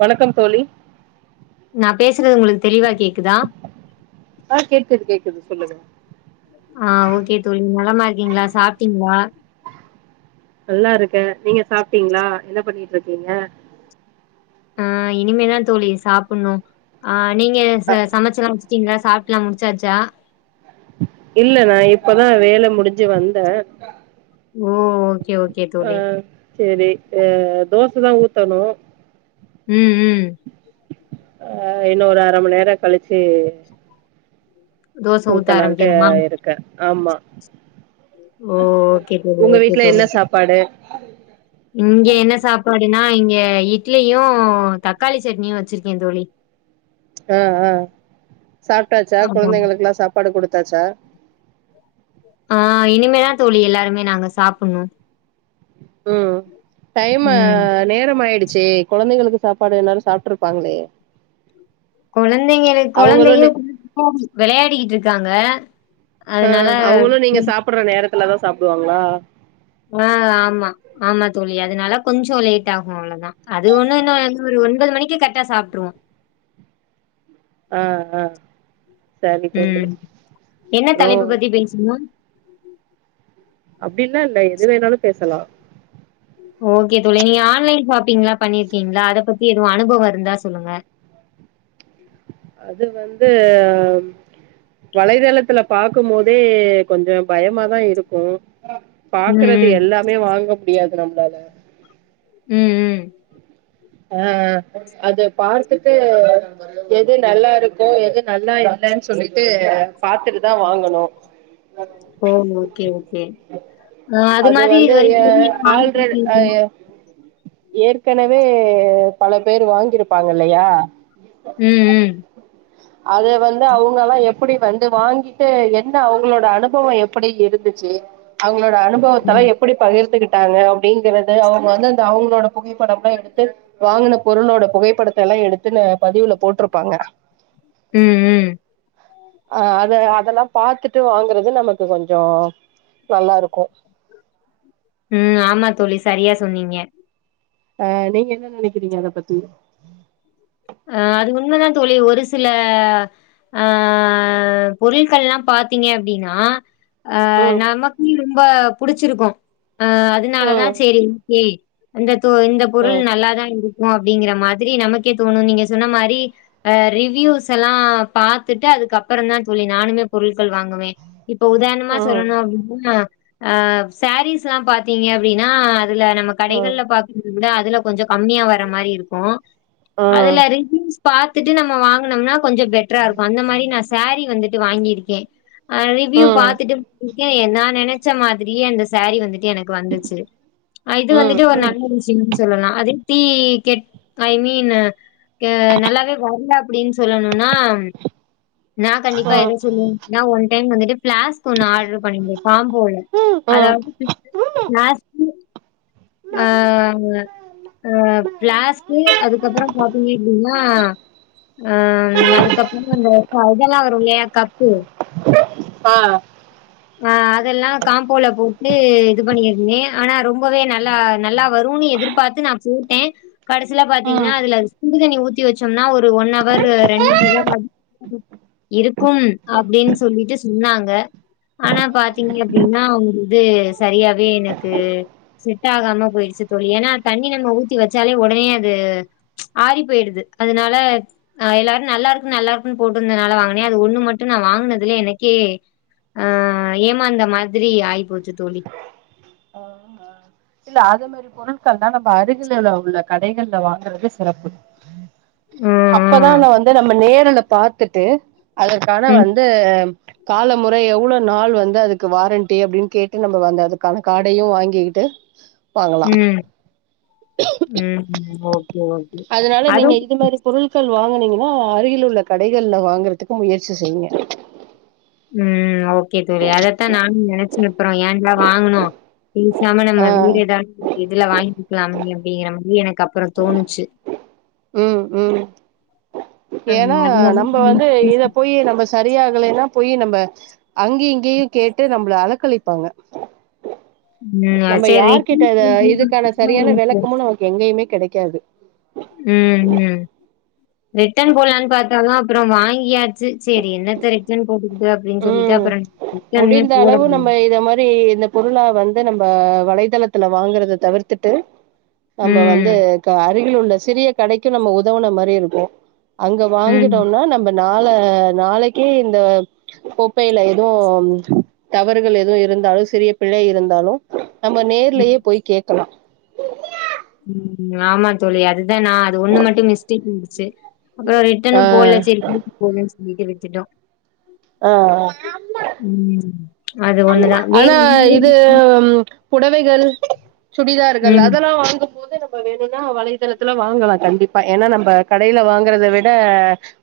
வணக்கம் தோழி நா பேசுறது உங்களுக் தெளிவா கேக்குதா? ஆ, கேக்கது கேக்கது சொல்லுங்க ஆ, ஓகே தோழி நலமா இருக்கீங்களா சாப்ட்டீங்ளா நல்லா இருக்க நீங்க சாப்ட்டீங்ளா என்ன பண்ணி ட்ருக்கீங்க ஆ, இனிமேதா தோழி சாப்புட்னு ஆ நீங்க அ ச சமைச்சிலா வச் சிங்ளா சாப்ட்லா, முடிச்சாச்சா இல்ல நா இப்பதா வேல முடிஞ்சி வந்த ஓ ஓகே ஓகே தோழி சேரி அ தோசதா ஊத்தணு ம் ம் அ இன்னொரு அரமண்நேரம் கழிச்சு தோச ஊத்த ஊத்தலாண்ட்டு ஆரம்பிக்கணுமா இருக்க ஆமா ஓ ஓகே தோழி உங்க வீட்ல என்ன சாப்பாடு [inaudible] இங்கே என்ன சாப்பாடுனா இங் எ இட்லியும் தக்காளி சட்னியும் வச்சிருக்க தோழி ஆ ஆ சாப்டாச்சா ஆமா குழந்தைங்களுக்குல்லா சாப்பாடு குடு டாச்சா ஆ இனிமேதா தோழி எல்லாருமே நாங்க சாப்புனு ம் டைம்ம நேரமாயிடுச்சி குழந்தைகளுக்கு சாப்பாடு எல்லாரு சாப்பிட்ருப்பாங்களே கொழந் நீங்க என் நே கொழந்தையும் [inaudible] வெளயாடிக்கிட்டு இருக்காங்க வ ஆ அவுங்களும் நீங்க சாப்பிடற நேரத் உப்பு இல்லா தான் சாப்பிடுவாங்களா ஆ ஆமா ஆமா தோழி அதனால கொஞ்சம் லேட் ஆகும் அவ்ளோதான் அது ஒண்ணும் இல்ல இன்னும் ஒரு ஒன்பது மணிக்கு கரெக்டா சாப்பிட்டுருவோம் ஆ ஆ சரி தோழி ம் என்ன அப்றோ தலைப்பு பத்தி பேசனும் அப்டின்ல்லா இல்ல எது வேணாலு பேசலா ஓகே தோழி நீ ஆன்லைன் ஷாப்பிங்ல்லா பண்ணிருக்கீங்களா அத பத்தி எதுவு அனுபவோ இருந்தா சொல்லுங்க அது வந் து ம் வலைத்தளத்துல பாக்கும்மோதே கொஞ்சோ பயமா தா இருக்கூ ம், பாக்குறது ம். எல்லாமே வாங்க முடியாது நம்ப்ளால உம் உம் அ அது பார்த்துட்டு எது நல்லா இருக்கு எது நல்லா இல்லன் சொல்லிட்டு பாத்துட்டுதா வாங்கணு ஓ ஓகே ஓகே அ அது மாரி இது வரிக்கு [unintelligible] ஏற்கெனவே எ பல பேர் வாங்கியிருப்பாங்க இல்லையா ம், ம். அத வந்து அவுங்கல்லா எப் ப்படி வந்து வாங்கிட்டு என்ன அவுங்களோட அனுபவோ எப்படி இருந்துச்சு அவுங்களோட அனுபவத்தலா ம். எப்படி பகிர்ந்துக்கிட் டாங்க அப்படிங்கறற்த அவுங் வந்து அந்த அவுங்ளோட புகைப்படம் லா எடுத் து வாங்குன பொருளோட புகைப்படத்தல்லா எடுத்து பதிவுல போட்ருப்பாங்க உம் உம் அ அத அதெல்லா பார்த்துட்டு வாங்குறது நமக்கு கொஞ்சோ நல்லா இருக்கூ உம் ஆமா தோழி சரியா சொன்னீங்க அ நீங்க என்ன நினக்கிறீங்க அத பத்தி அ அது உண்மதா தோழி ஒரு சில அ பொருட்கள்ல்லா பாத்தீங்க அப்டீனா அ ம் நமக் [unintelligible] ம்ப புடிச்சிருக்கோ அ அதனால தா ம் செரி ஓகே அந்த சோ இந்த பொருள் ம் நல்லாதா இருந் ஒ அப்டிங்கிற மாதிரி நமக்கே தோணு நீங்க சொன்ன மாரி ரிவீயூஸ் எல்லா பாத்துட்டு அதுக்கப்புறோ தா தோழி நானுமே பொரு ட்கள் வாங்குவே இப்போ உதார்ணமா ம் சொல்லணு அப்டின்னா அ சாரீஸ்ல்லா பாத்தீங்க அப்டீனா ல நம்ம ம் கடைகள்ல பாக் [unintelligible] விட அதி அதுல கொஞ்சோ கம்மியா வர மாரி இருக்கோ ம் ம் அதுல ரீவீயூஸ் பாத்துட்டு நம்ம வாங் னும்னா கொஞ்சோ பெட்ரா இருக்கு அந்த மாரி நா சேரி வந்துட் டு வாங்கிருக்கே அ ரிவ்யூ ம் பாத்துட்டு இருக்க [unintelligible] நா நெனே ச்ச மாதிரியே அந்த சாரீ வந்துட் எனக்கு வந்துருச்சு ஆஹ் இது வந்துட்டு ஒரு ம் நண்பர் [inaudible] சொல்லலா அது தி கெட் ஐ மீனு கெ நல்லாவே வர்ல அப்டின்னு சொல்லணு நாம் நா கண்டிப்பா எத ம் சொல்வனு பாத்திங்னா ஒன் தென் வந்துட்டு பிளாஸ்க் ஒன்னு ஆர்டரு பண்ணியிருந்தே காம்போல ம் அதாவது ம் பிளாஸ்கு ஆஹ் ஆஹ் பிளாஸ்கு அதுக்கப்புறோ பாத்தீங்க அப்டினா ஆஹ் அதுக்கப்புறோ அந்த இதெல்லா வரு இல்லயா கப்பு ஆ ஆ அதெல்லா காம்போல போட்டு இது பண்ணியிருந்தே ஆனா ரொம்பவே நல்லா நல்லா வருனு எதிர்பாத்து நா போட்டே கடைசிலா ம் பாத்தீங்கனா அதுல சுடுதண்ணி ஊத் ஊத்தி வச்சோம்னா ஒரு ஒன் அவர் ரெண்டு [inaudible] இருக்கும் அப்டின்னு சொல்லிட்டு சொன்னாங்க ஆனா பாத்தீங்க அப்டின்னா அவங்க இது சரியாவே எனக்கு செட் ஆகாம போயிடுச்சு தோழி ஏன்னா தண்ணி நம்ம ஊத்தி வச்சாலே உடனே அது ச் ஆறி போயிடுது அதனால ஆ எல்லாரு நல்லா இருக்கு நல்லா இருக்குனு போட்டிருந்ததுனால வாங்குனே அது ஒண்ணு மட்டு நா வாங்னதுலே எனக்கே ஆ ஏமாந்த மாரி ஆய் போச்சு தோழி ஆஹ் இல்ல அதே மாரி போனா [unintelligible] அருகில் உள்ள கடைகள்ல வாங்குறது சிறப்பு அப்பதா ம் நா வந்து நம்ம நேருல பாத்துட்டு அதர்கான ம் வந்து காலமுறை எவ்ளோ நாள் வந்து அதுக்கு வாரண்டி அப்டின்னு கேட்டு நம்ம வந்து அதுக்கான காடயு வாங்கிகிட்டு உம் உம் ஓகே ஓகே அதுவு ஓ அருகில் உள்ள கடைகள்ல வாங்குறதுக்கு முயற்சி செய்ங்க உம் ஓகே தோழி அதத்தா நானும் நெனைச்சு அப்புறோ ஏன்டா வாங்குனோ பேசாம ஆ நம்ம வேற ஏதாவது இதுல வாங்கிக்கிலாம் இல்லயா அப்டிங்கற மாரி எனக்கு அப்புறோ தோணுச்சு உம் உம் ஏன்னா ம் அதனால நம்ம ம் வந்து இத போய் நம்ம சரியாகலேன்னா போயி நம்ம அங்கயு இங்கயு கேட்டு நம்மள அலக்களிப்பாங்க நம்ம சேரி யார் கிட்ட இத இதுக்கான சரியான விளக்கமு நமக்கு எங்கேயுமே கெடைக் காது உம் ரிட்டன் போட்லானு பாத்தாலு அப்புறோ வாங்கியாச்சு செரி என்னத்த ரிட்டன் போட்டுக்கிட்டு அப்டின்னு சொல்லிட்டு உம் அப்புறோ ரிட்டனுமே முடிந்த போடல அளவு நம்ம இத மாரி இந்த பொருளா வந்து நம்ம வலை தலத்துல வாங்குறத தவிர்த்துட்டு நம்ப வந்து ம் கா அருகில் உள்ள சிறிய கடைக்கு நம்ம உதவுன மாரி இருக்கு அங்க ம் வாங்கிடோனா நம்ம நாள நாளைக்கே இந்த கோப்பையில எதும் தவறுகள் எதும் இருந்தாலு சிறிய பிழை இருந்தாலு நம்ம நேர்லயே போய் கேட்கலா உம் ஆமா தோழி அது அது நா அது ஒன்னு மட்டு மிஸ்டேக் சேர் அப்றோ ரிட்டனு ஆ போடல சேரி [unintelligible] வீடு வித்துட்டோ உம்ஹ் அலோ இது புடவைகள் சுடிதார்கள் ம் அதெல்லா வாங்க போது நம்ம வேணுனா வலைத்தளத்துல வாங்கலா கண்டிப்பா ஏனா நம்ப கடையில வாங்குறத விட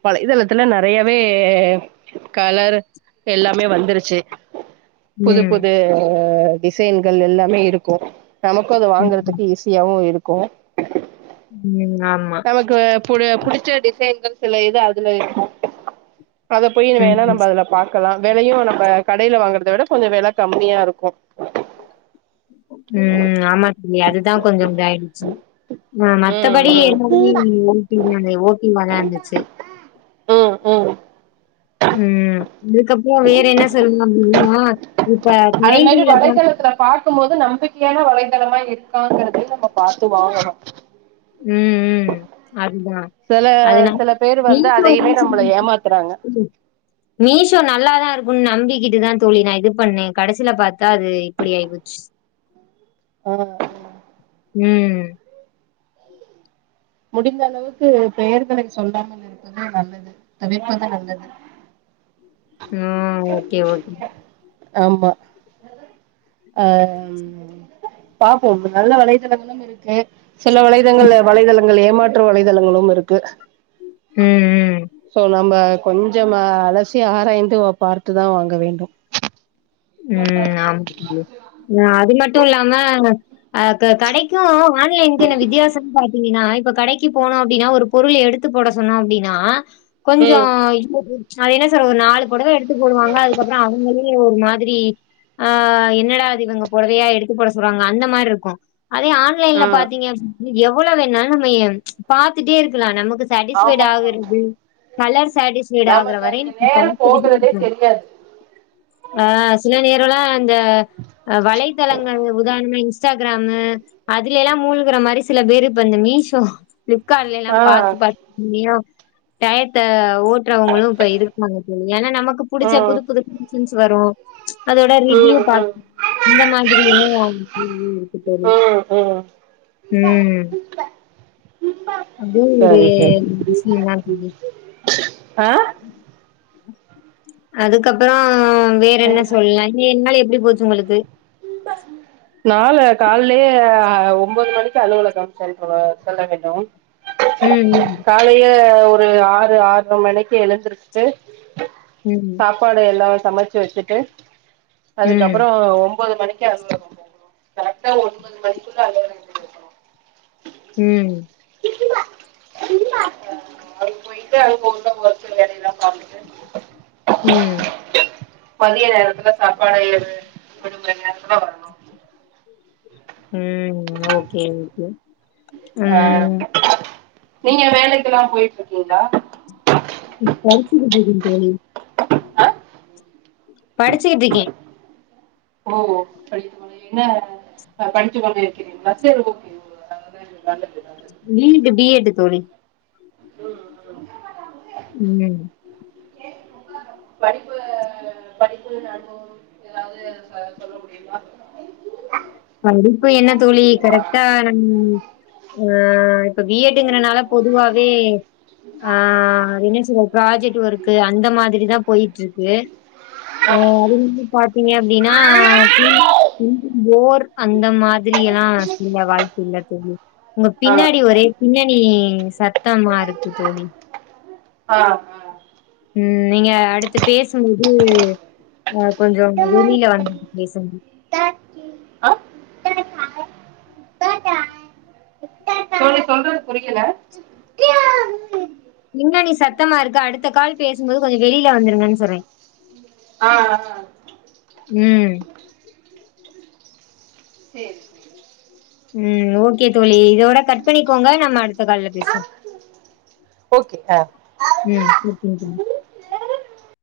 வலைத்தளத்துல நெறையாவே கலர் எல்லாமே வந்துருச்சு புது ம் புது டிசைன்கள் எல்லாமே இருக்கு நமக்கு அத ம் வாங்குறதுக்கு ஈஸியாவு இருக்கு கோ [unintelligible] நமக்கு பு புடிச்ச டிசைன்கள் சில இது அதுல இருக்கு அத போயி ம் வேணா நம்ம அதுல பாக்கலா வெலையு நம்ப கடையில வாங்கறத விட கொஞ்சோ வெல கம்மியா இருக்கு உம் ஆமா இங்க அதுதா கொஞ்சோ இப்டி ஆயிடுச்சு ஆஹ் மத்தபடி ம் [unintelligible] ஓட்டி வெளாண்டுச்சு ம் ம் ம் உம்ஹ் அதுக்கப்றோ வேற என்ன சொல்னு அப்டின்னா இப்ப அதே மாரி [unintelligible] வலைதளத்துல பாக்கும்போது நம்பிக்கையான வலைதளமா இருக்காங்கறத நம்ம பாத்து வாங்கணு உம்ஹ் உம்ஹ் அதுதா சில அதுனா சில பேர் வந்து மீசோ அதையவே நம்மள ஏமாத்துறாங்க [unintelligible] மீ சோ நல்லாதா இருக் நம்பிக்கிட்டுதா தோழி நா இது பண்ண கடைசியில பாத்தா அது இப்படி ஆயிபோச்சு ஆஹ் ஆஹ் ம் ஹ் முடிந்த அளவுக்கு பெயர்களை சொல்லாமல் இருப்பது நல்லது தவிர்ப்பது நல்லது ம்ஹ் ஓகே ஓகே ஆமா அஹ் பாப்போம் நல்ல வலைதளங்களும் இருக்கு சில வலைதங்கள வலைதளங்கள் ஏமாத் த்துற வலைதளங்களும் இருக்கு ம் ம் சோ நம்ம கொஞ்சமா அலஸ் சி ஆராய்ந்து அத பார்த்துதா வாங்க வேண்டு உம் ஆமா குட்டி புள்ள ம் அது மட் ட்டு இல்லாம அஹ் க கடைக்கு ஆன்லைனுக்கு உள்ள வித்தியாசம்னு பாத்தீங்கனா இப்ப கடைக்கு போனோ அப்டினா ஒரு பொருள எடுத்து போட சொன்னோ அப்டினா கொஞ்சோ ம் [inaudible] அது என்ன சொல்றது ஒரு நாலு பொடவ எடுத்து போடுவாங்க அதுக்கப்ற அவ்ங்களே ஒரு மாதி மாதிரி ஆ என்னடா இது இவங்க பொடவையா எடுத்துபோட சொல்றாங்க அந்த மாதிரி இருக்கு அதே ஆ ஆன்லைன்ல பாத்திங்க எவ வேணாலும் நம்ம பாத்துட்டே இருக்கலாம் நமக்கு சட்டிஸ்பைய்டு ஆமா ஆமா ஆமா ஆகிறது கலர் சட்டிஸ்பைய்டு ஆகற நமக்கு வரை அதுக்கு நேரம் பாத்துக்கிட்டே போகிறதே இரு தெரியாது சில நேரலா இந்த வலைத்தளங்கள் உதாரண ன்ஸ் இன்ஸ்டாகிராமு அதுல எல்லாம் மூழு்கிற மாதிரி சில பேரு இப்ப அந்து மீஷோ பிப் கார்ட்லளா ஆ பாத்து பாத்து மியா டயத்த ஓட்டுறவங்களும் இப்ப இருக்காங்க தோழி ஏன்னா நமக்கு பிடிச்ச புது ம் புது திங்ச் வரும் அதோட ரிவ்யு பாக் ம் [inaudible] இந்த மாதிரி இன்னு [unintelligible] இருக்கு தோழி ம் ம் ம் ம் அதுவு ஒரு சரி சரி விசியந்தா தோழி ஆ அது அதுக்கப்புறம் வேற என்ன சொல்ல ஏழு நாள் எப்படி போச்சு உங்களுக்கு து நால கால் ப்ளே ஒன்பது மணிக்கு அலுவலகம் செல் செல்ல வேண்டும் உம் அது ஒரு ஆறு ஆற்அற மணிக்கு எழுந்திருக்சுட்டு ம் சாப்பாடு எல்லாம் சமச்சு வச்சுட்டு ம் அதுக்கப்புறம் ஒன்பது மணி கரெக்டா ஒரு ஒன்பது மணிக்குள்ள அலுவலகதுல இருக்கனு ம்ஹ் [unintelligible] வொர்க்கு வேலலா பாதிட்டு ம் மதிய நேரத்துல சாப்பாடு இது கொடுக்குற நேரத்துல வரணோ ம் ஓகே ஓகே ஆ ம். நீங்க வேலைக் க்கலா போயிட்ருக்கீங்களா படிச்சிட்டு இருக்க தோழி ஆ படிச்சுக்கிட்டு இருக்கேன். ஓ [unintelligible] என்ன படிச்சுக் கொண்ட இருக்கிறீங்களா சரி ஓகே நல்லது நல்லது பி ஏட் பி ஏடு தோழி ம் ம். படிப்பு படிப்பு [unintelligible] ஏதாவது சொல்ல முடியுமா படிப்பு என்ன தோழி ஆ கரெக்டா நம் ஆ இப்ப பி எட் பி ஏடு ங்கறதுனால பொதுவாவே ஆ என்ன சொல்றது ப்ராஜெட் ஒர்க்கு அந்த மாதிரி தா போய்ட்ருக்கு அதுனு பாத்தீங்க அப்டீன்னா [inaudible] போர் அந்த மாதிரிலா செய்ய வாய்ப்பில்ல தோழி உங்க ஆ பின்னாடி ஒரே பின்ன பி சத் தமா இருக்கு தோழி ஆ ஆ ம் நீங்க அடுத்து பேசும்போது கொஞ்சோ வெளில வந்து பேசுங்க ஆ தோழி சொல்றது புரியுல பின்னாடி சத்தமா இருக்கு அடுத்த கால் பேசும் போது கொஞ்சோ வெளில வந்துருங்கனு சொன்னே ஆ ஆ ம் செரி செரி ம் ஓகே தோழி இதோட கட் பண்ணிக்கோங்க நம்ம அடுத்த கால்ல பேசுவோம் ஓகே ஆ ம் [unintelligible]